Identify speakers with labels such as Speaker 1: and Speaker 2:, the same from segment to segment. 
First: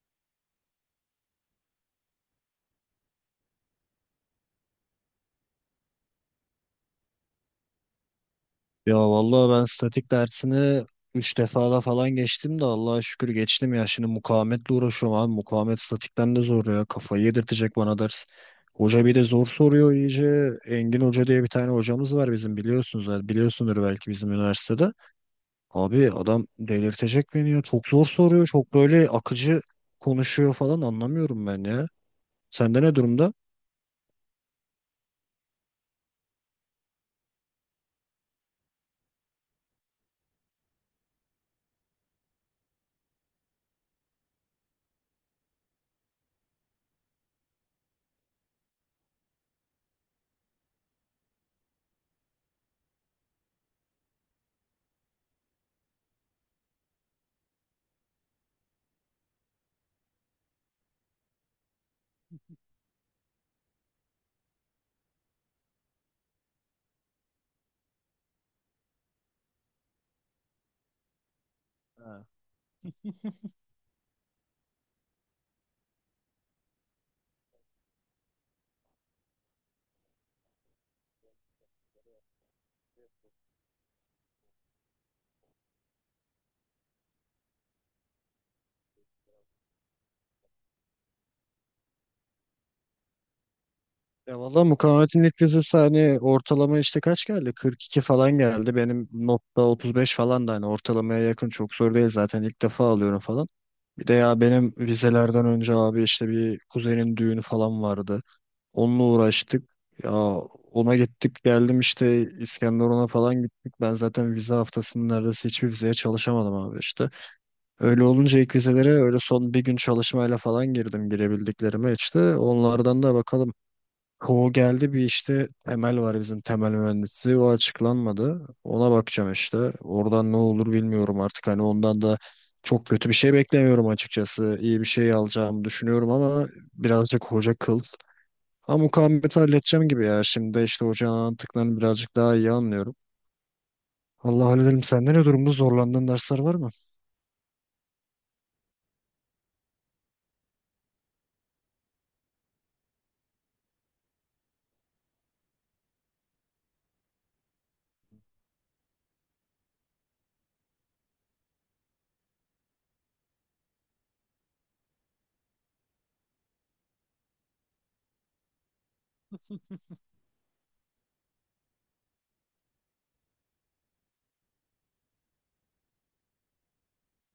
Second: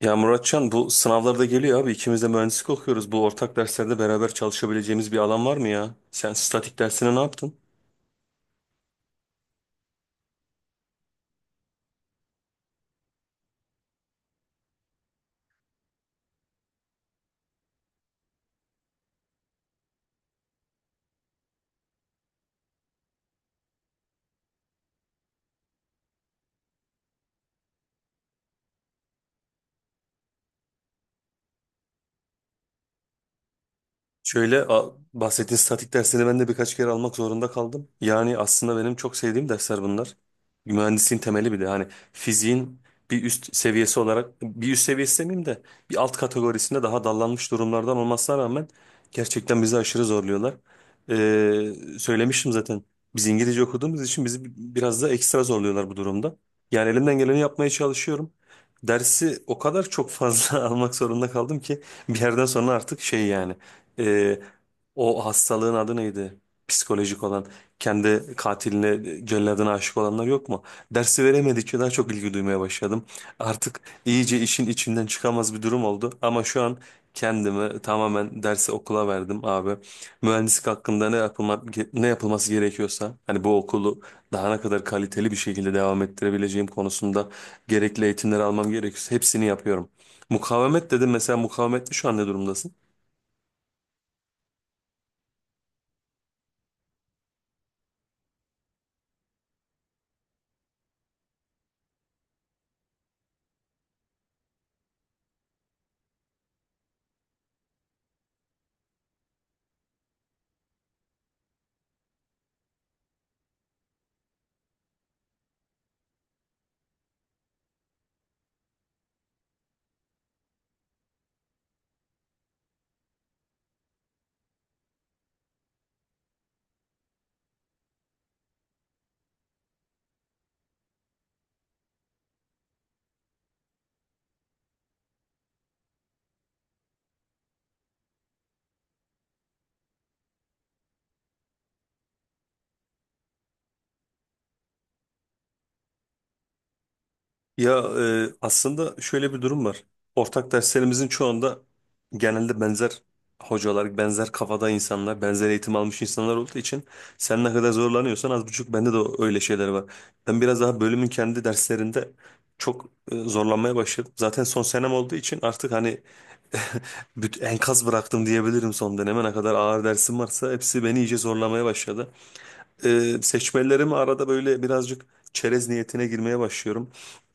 Speaker 1: Ya Muratcan bu sınavlarda geliyor abi. İkimiz de mühendislik okuyoruz. Bu ortak derslerde beraber çalışabileceğimiz bir alan var mı ya? Sen statik dersine ne yaptın?
Speaker 2: Ya vallahi ben statik dersini 3 defada falan geçtim de Allah'a şükür geçtim ya. Şimdi mukavemetle uğraşıyorum abi. Mukavemet statikten de zor ya. Kafayı yedirtecek bana ders. Hoca bir de zor soruyor iyice. Engin Hoca diye bir tane hocamız var bizim, biliyorsunuz. Yani biliyorsundur belki, bizim üniversitede. Abi adam delirtecek beni ya. Çok zor soruyor. Çok böyle akıcı konuşuyor falan, anlamıyorum ben ya. Sende ne durumda?
Speaker 1: Bahsettiğin statik dersini ben de birkaç kere almak zorunda kaldım. Yani aslında benim çok sevdiğim dersler bunlar. Mühendisliğin temeli bir de hani fiziğin bir üst seviyesi olarak bir üst seviyesi demeyeyim de bir alt kategorisinde daha dallanmış durumlardan olmasına rağmen gerçekten bizi aşırı zorluyorlar. Söylemiştim zaten biz İngilizce okuduğumuz için bizi biraz da ekstra zorluyorlar bu durumda. Yani elimden geleni yapmaya çalışıyorum. Dersi o kadar çok fazla almak zorunda kaldım ki bir yerden sonra artık şey yani e, o hastalığın adı neydi? Psikolojik olan, kendi katiline, celladına aşık olanlar yok mu? Dersi veremedikçe daha çok ilgi duymaya başladım. Artık iyice işin içinden çıkamaz bir durum oldu. Ama şu an kendimi tamamen dersi okula verdim abi. Mühendislik hakkında ne yapılma, ne yapılması gerekiyorsa, hani bu okulu daha ne kadar kaliteli bir şekilde devam ettirebileceğim konusunda gerekli eğitimleri almam gerekiyorsa hepsini yapıyorum. Mukavemet dedim mesela mukavemette şu an ne durumdasın?
Speaker 2: Ya valla mukavemetin ilk vizesi hani ortalama işte kaç geldi? 42 falan geldi. Benim notta 35 falan, da hani ortalamaya yakın, çok zor değil zaten, ilk defa alıyorum falan. Bir de ya benim vizelerden önce abi işte bir kuzenin düğünü falan vardı. Onunla uğraştık. Ya ona gittik geldim işte, İskenderun'a falan gittik. Ben zaten vize haftasının neredeyse hiçbir vizeye çalışamadım abi işte. Öyle olunca ilk vizelere öyle son bir gün çalışmayla falan girdim, girebildiklerime işte. Onlardan da bakalım. Ko geldi bir işte, Temel var bizim, temel mühendisi, o açıklanmadı. Ona bakacağım işte. Oradan ne olur bilmiyorum artık, hani ondan da çok kötü bir şey beklemiyorum açıkçası. İyi bir şey alacağımı düşünüyorum ama birazcık hoca kıl. Ama mukavemeti halledeceğim gibi ya. Şimdi de işte hocanın anlattıklarını birazcık daha iyi anlıyorum. Allah hallederim. Sende ne durumda, zorlandığın dersler var mı?
Speaker 1: Ya aslında şöyle bir durum var. Ortak derslerimizin çoğunda genelde benzer hocalar, benzer kafada insanlar, benzer eğitim almış insanlar olduğu için sen ne kadar zorlanıyorsan az buçuk bende de öyle şeyler var. Ben biraz daha bölümün kendi derslerinde çok zorlanmaya başladım. Zaten son senem olduğu için artık hani enkaz bıraktım diyebilirim son döneme. Ne kadar ağır dersim varsa hepsi beni iyice zorlamaya başladı. Seçmelerimi arada böyle birazcık çerez niyetine girmeye başlıyorum.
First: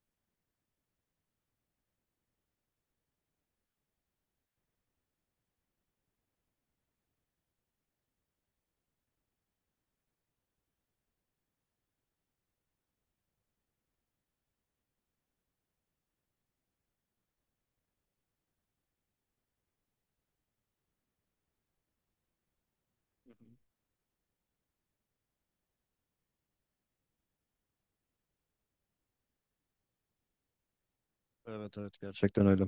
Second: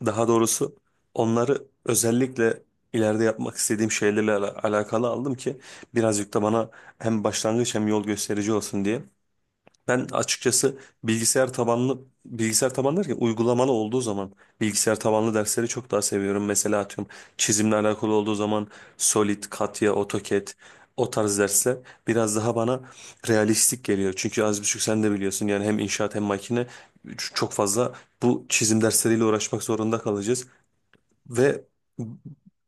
Speaker 1: Daha doğrusu onları özellikle ileride yapmak istediğim şeylerle alakalı aldım ki birazcık da bana hem başlangıç hem yol gösterici olsun diye. Ben açıkçası bilgisayar tabanlı derken uygulamalı olduğu zaman bilgisayar tabanlı dersleri çok daha seviyorum. Mesela atıyorum çizimle alakalı olduğu zaman Solid, Katya, AutoCAD o tarz dersler biraz daha bana realistik geliyor. Çünkü az buçuk sen de biliyorsun yani hem inşaat hem makine çok fazla bu çizim dersleriyle uğraşmak zorunda kalacağız ve
Speaker 2: Evet, evet, gerçekten öyle.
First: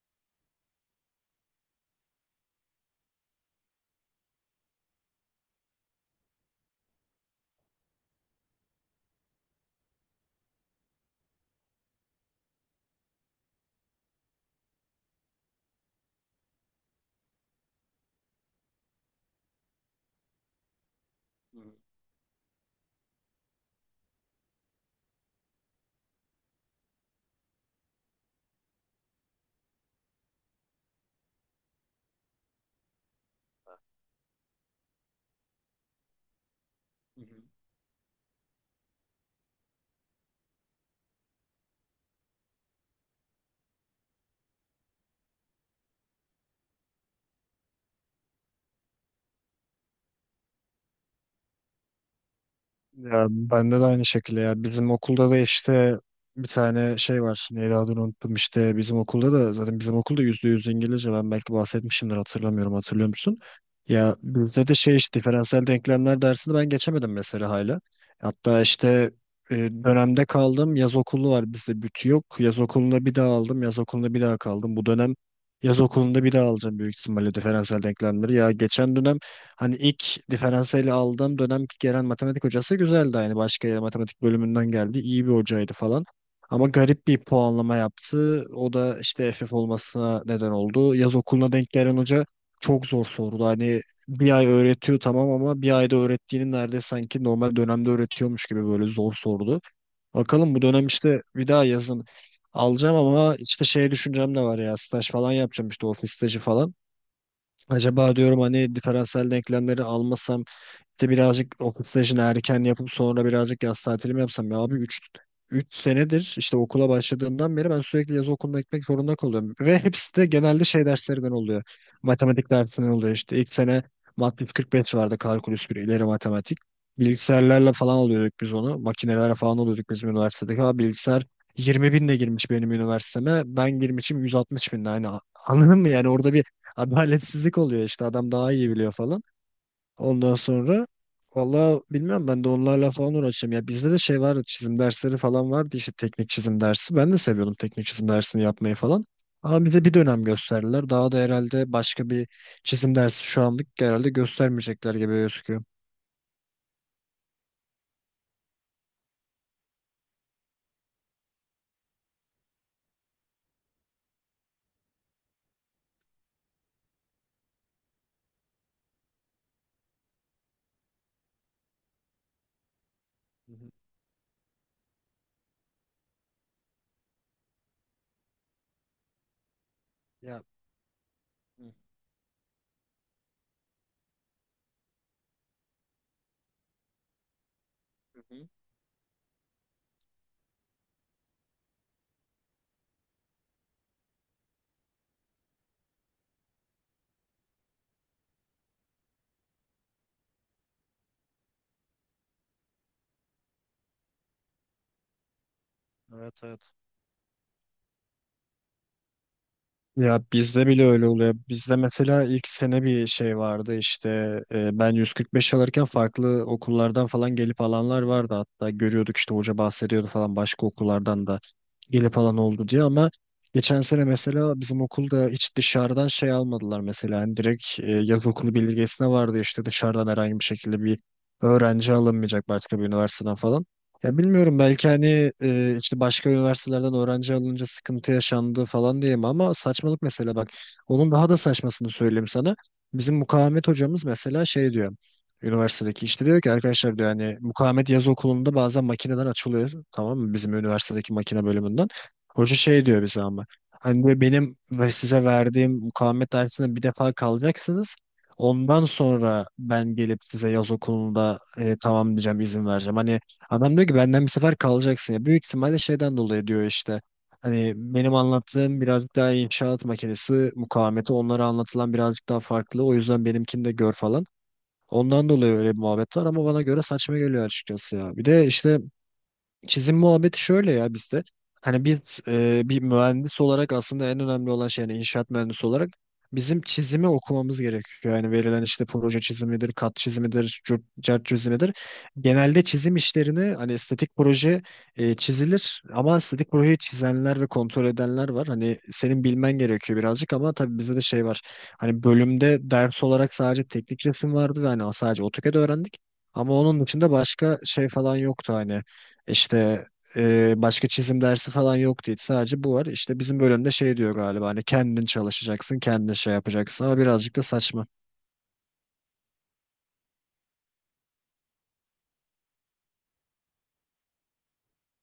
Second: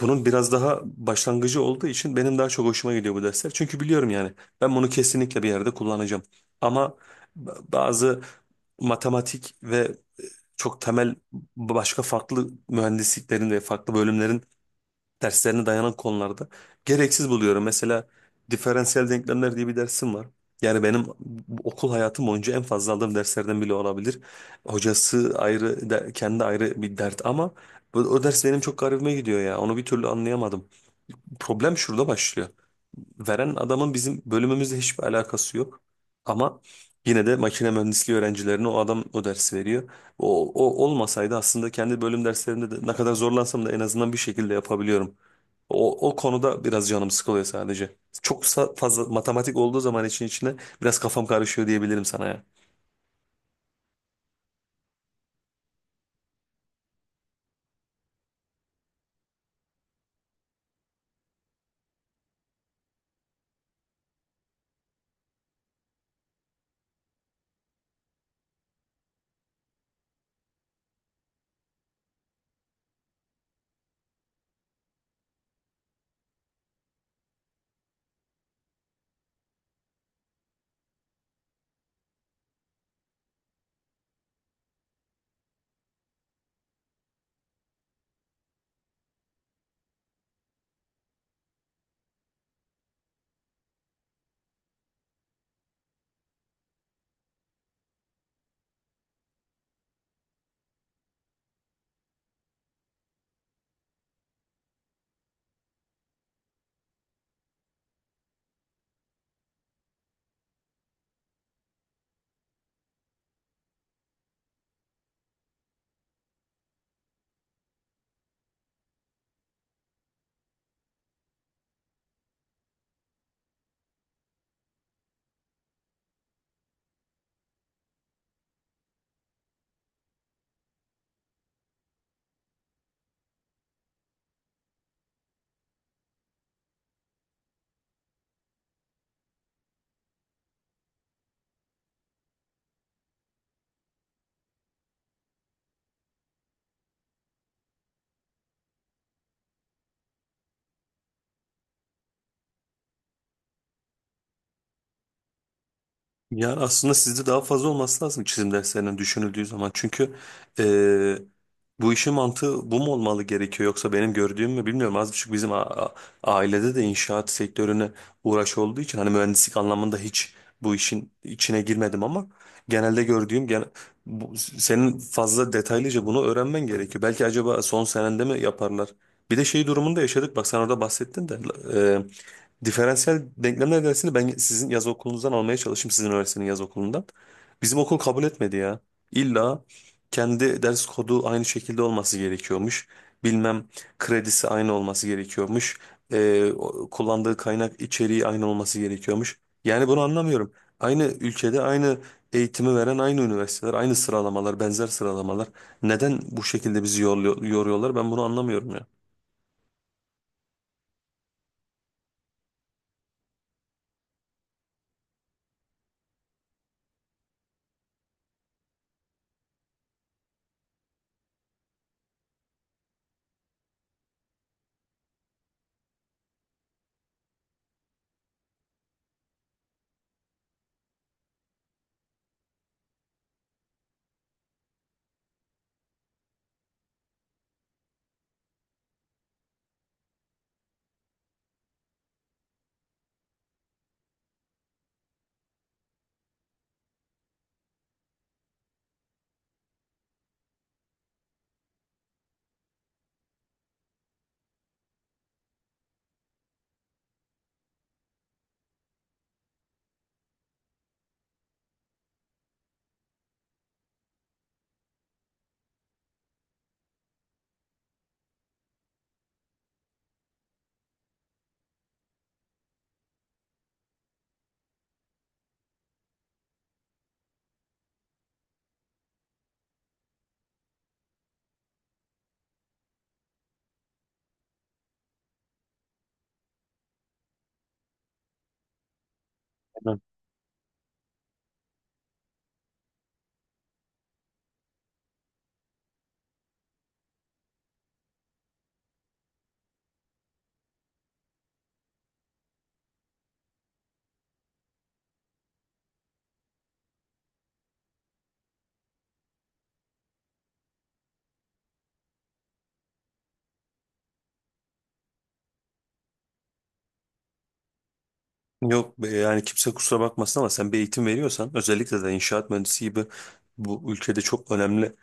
Speaker 1: bunun biraz daha başlangıcı olduğu için benim daha çok hoşuma gidiyor bu dersler. Çünkü biliyorum yani ben bunu kesinlikle bir yerde kullanacağım. Ama bazı matematik ve çok temel başka farklı mühendisliklerin ve farklı bölümlerin derslerine dayanan konularda gereksiz buluyorum. Mesela diferansiyel denklemler diye bir dersim var. Yani benim okul hayatım boyunca en fazla aldığım derslerden bile olabilir. Hocası ayrı, kendi ayrı bir dert ama o ders benim çok garibime gidiyor ya. Onu bir türlü anlayamadım, problem şurada başlıyor. Veren adamın bizim bölümümüzle hiçbir alakası yok. Ama yine de makine mühendisliği öğrencilerine o adam o dersi veriyor. O olmasaydı aslında kendi bölüm derslerimde de ne kadar zorlansam da en azından bir şekilde yapabiliyorum. O konuda biraz canım sıkılıyor sadece. Fazla matematik olduğu zaman için içine biraz kafam karışıyor diyebilirim sana ya.
Speaker 2: Ya bende de aynı şekilde ya. Bizim okulda da işte bir tane şey var. Neydi, adını unuttum işte. Bizim okulda da zaten, bizim okulda %100 İngilizce. Ben belki bahsetmişimdir, hatırlamıyorum. Hatırlıyor musun? Ya bizde de şey işte, diferansiyel denklemler dersini ben geçemedim mesela hala. Hatta işte dönemde kaldım. Yaz okulu var bizde, bütü yok. Yaz okulunda bir daha aldım. Yaz okulunda bir daha kaldım. Bu dönem yaz okulunda bir daha alacağım büyük ihtimalle diferansiyel denklemleri. Ya geçen dönem, hani ilk diferansiyeli aldığım dönem gelen matematik hocası güzeldi. Yani başka yer, matematik bölümünden geldi. İyi bir hocaydı falan. Ama garip bir puanlama yaptı. O da işte FF olmasına neden oldu. Yaz okuluna denk gelen hoca çok zor sordu. Hani bir ay öğretiyor, tamam, ama bir ayda öğrettiğini neredeyse sanki normal dönemde öğretiyormuş gibi böyle zor sordu. Bakalım bu dönem işte, bir daha yazın alacağım ama işte şey düşüncem de var ya, staj falan yapacağım işte, ofis stajı falan. Acaba diyorum hani diferansiyel denklemleri almasam, işte birazcık okul stajını erken yapıp sonra birazcık yaz tatilimi yapsam. Ya abi üç senedir işte okula başladığımdan beri ben sürekli yaz okuluna gitmek zorunda kalıyorum. Ve hepsi de genelde şey derslerinden oluyor. Matematik dersinden oluyor işte. İlk sene Mat yüz kırk beş vardı, kalkulüs bir, ileri matematik. Bilgisayarlarla falan alıyorduk biz onu. Makinelerle falan alıyorduk bizim üniversitedeki. Ha, bilgisayar 20 binle girmiş benim üniversiteme. Ben girmişim 160.000'le. Hani anladın mı yani, orada bir adaletsizlik oluyor işte, adam daha iyi biliyor falan. Ondan sonra valla bilmem, ben de onlarla falan uğraşacağım. Ya bizde de şey vardı, çizim dersleri falan vardı işte, teknik çizim dersi. Ben de seviyordum teknik çizim dersini yapmayı falan. Ama bize bir dönem gösterdiler. Daha da herhalde başka bir çizim dersi şu anlık herhalde göstermeyecekler gibi gözüküyor.
Speaker 1: Yani aslında sizde daha fazla olması lazım çizim derslerinin düşünüldüğü zaman. Çünkü eee, bu işin mantığı bu mu olmalı gerekiyor yoksa benim gördüğüm mü bilmiyorum. Az buçuk bizim ailede de inşaat sektörüne uğraş olduğu için hani mühendislik anlamında hiç bu işin içine girmedim ama genelde gördüğüm
Speaker 2: Hı
Speaker 1: gene,
Speaker 2: hı.
Speaker 1: bu, senin fazla detaylıca bunu öğrenmen gerekiyor. Belki acaba son senende mi yaparlar? Bir de şey durumunda yaşadık.
Speaker 2: Ya.
Speaker 1: Bak sen orada bahsettin de
Speaker 2: Hı
Speaker 1: diferansiyel denklemler dersini ben sizin yaz okulunuzdan almaya çalıştım. Sizin üniversitenin yaz okulundan. Bizim okul kabul
Speaker 2: hı.
Speaker 1: etmedi ya. İlla kendi ders kodu aynı şekilde olması gerekiyormuş. Bilmem kredisi aynı olması gerekiyormuş. Kullandığı kaynak içeriği aynı olması gerekiyormuş. Yani bunu anlamıyorum. Aynı ülkede aynı eğitimi veren aynı üniversiteler, aynı sıralamalar, benzer sıralamalar. Neden
Speaker 2: Evet,
Speaker 1: bu
Speaker 2: evet.
Speaker 1: şekilde bizi yoruyorlar? Ben bunu anlamıyorum ya.
Speaker 2: Ya bizde bile öyle oluyor. Bizde mesela ilk sene bir şey vardı işte, ben 145 alırken farklı okullardan falan gelip alanlar vardı, hatta görüyorduk işte, hoca bahsediyordu falan, başka okullardan da gelip alan oldu diye. Ama geçen sene mesela bizim okulda hiç dışarıdan şey almadılar mesela, yani direkt yaz okulu bildirgesine vardı işte, dışarıdan herhangi bir şekilde bir öğrenci alınmayacak başka bir üniversiteden falan. Ya bilmiyorum, belki hani işte başka üniversitelerden öğrenci alınca sıkıntı yaşandı falan diyeyim ama saçmalık mesela. Bak, onun daha da saçmasını söyleyeyim sana. Bizim mukavemet hocamız mesela şey diyor, üniversitedeki işte, diyor ki arkadaşlar, diyor, hani mukavemet yaz okulunda bazen makineden açılıyor, tamam mı, bizim üniversitedeki makine bölümünden. Hoca şey diyor bize ama, hani diyor, benim ve size verdiğim mukavemet dersine bir defa kalacaksınız. Ondan sonra ben gelip size yaz okulunda tamam diyeceğim, izin vereceğim. Hani adam diyor ki benden bir sefer kalacaksın ya. Büyük ihtimalle şeyden dolayı diyor işte. Hani benim anlattığım birazcık daha inşaat makinesi mukavemeti, onlara anlatılan birazcık daha farklı. O yüzden benimkini de gör falan. Ondan dolayı öyle bir muhabbet var ama bana göre saçma geliyor açıkçası ya. Bir de işte çizim muhabbeti şöyle ya bizde. Hani bir mühendis olarak aslında en önemli olan şey, yani inşaat mühendisi olarak bizim çizimi okumamız gerekiyor. Yani verilen işte proje çizimidir, kat çizimidir, cürt, cart çizimidir. Genelde çizim işlerini hani estetik proje çizilir ama estetik projeyi çizenler ve kontrol edenler var. Hani senin bilmen gerekiyor birazcık ama tabii bizde de şey var. Hani bölümde ders olarak sadece teknik resim vardı ve hani sadece AutoCAD öğrendik. Ama onun dışında başka şey falan yoktu hani. İşte başka çizim dersi falan yoktu hiç. Sadece bu var. İşte bizim bölümde şey diyor galiba, hani kendin çalışacaksın, kendin şey yapacaksın ama birazcık da saçma.
Speaker 1: Yok yani kimse kusura bakmasın ama sen bir eğitim veriyorsan özellikle de inşaat mühendisi gibi bu ülkede çok önemli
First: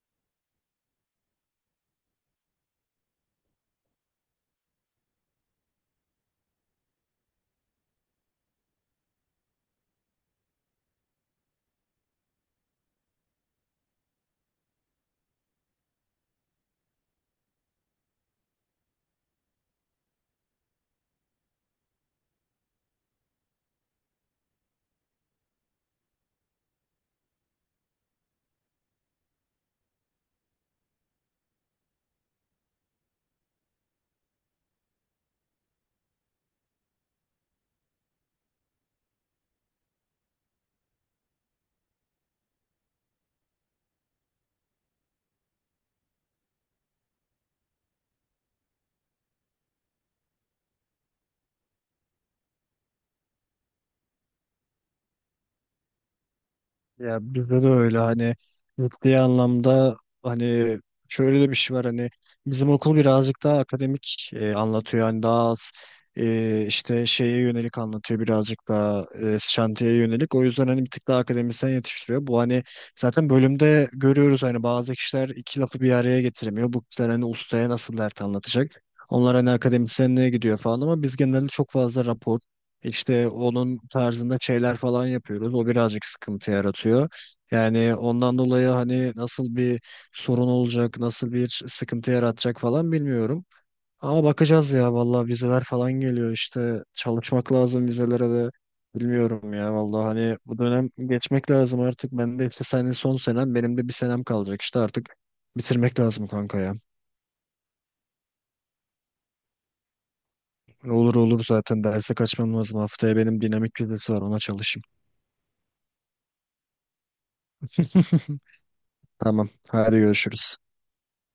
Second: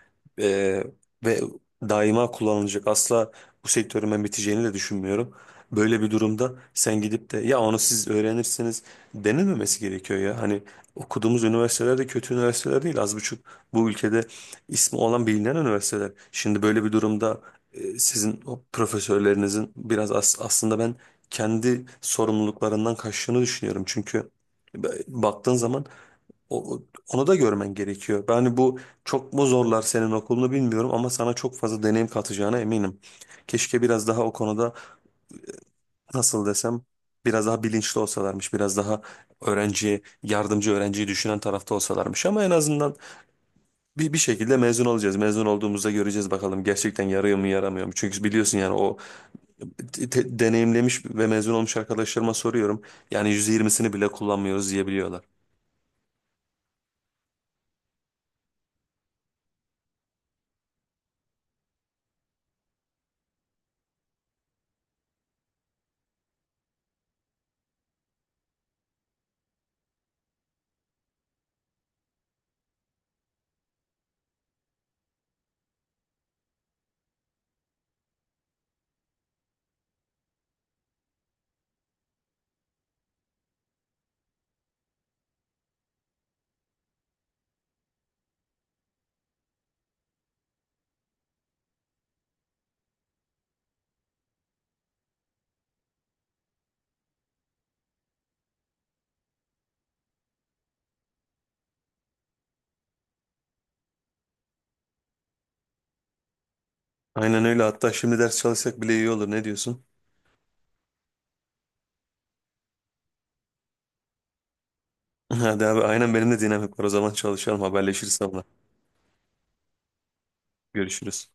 Speaker 1: e, ve daima kullanılacak, asla bu sektörün ben biteceğini de düşünmüyorum. Böyle bir durumda sen gidip de ya onu siz öğrenirsiniz denilmemesi gerekiyor ya. Hani okuduğumuz üniversiteler de kötü üniversiteler değil, az buçuk bu ülkede ismi olan bilinen üniversiteler. Şimdi böyle bir durumda sizin o profesörlerinizin biraz aslında ben kendi sorumluluklarından kaçtığını düşünüyorum. Çünkü baktığın zaman o- onu da görmen gerekiyor. Yani bu çok mu zorlar senin okulunu bilmiyorum ama sana çok fazla deneyim katacağına eminim. Keşke biraz daha o konuda nasıl desem biraz daha bilinçli olsalarmış, biraz daha öğrenciye, yardımcı öğrenciyi düşünen tarafta olsalarmış ama en azından bir şekilde mezun olacağız. Mezun olduğumuzda göreceğiz bakalım gerçekten yarıyor mu yaramıyor mu? Çünkü biliyorsun yani o deneyimlemiş ve mezun olmuş arkadaşlarıma soruyorum. Yani %20'sini bile kullanmıyoruz diyebiliyorlar.
Speaker 2: Ya bizde de öyle hani, ciddi anlamda, hani şöyle de bir şey var, hani bizim okul birazcık daha akademik anlatıyor, hani daha az işte şeye yönelik anlatıyor, birazcık daha şantiyeye yönelik. O yüzden hani bir tık daha akademisyen yetiştiriyor bu, hani zaten bölümde görüyoruz hani, bazı kişiler iki lafı bir araya getiremiyor, bu kişiler hani ustaya nasıl dert anlatacak, onlar hani akademisyenliğe gidiyor falan. Ama biz genelde çok fazla rapor işte, onun tarzında şeyler falan yapıyoruz. O birazcık sıkıntı yaratıyor. Yani ondan dolayı hani nasıl bir sorun olacak, nasıl bir sıkıntı yaratacak falan bilmiyorum. Ama bakacağız ya vallahi, vizeler falan geliyor işte, çalışmak lazım vizelere de. Bilmiyorum ya vallahi, hani bu dönem geçmek lazım artık. Ben de işte, senin son senem, benim de bir senem kalacak işte, artık bitirmek lazım kanka ya.
Speaker 1: Aynen öyle. Hatta şimdi ders çalışsak bile iyi olur. Ne diyorsun?
Speaker 2: Olur, olur, zaten derse kaçmam lazım, haftaya benim dinamik vizesi var, ona çalışayım.
Speaker 1: Hadi abi aynen benim de dinamik var. O zaman çalışalım. Haberleşiriz sonra.
Speaker 2: Tamam. Hadi görüşürüz.
Speaker 1: Görüşürüz.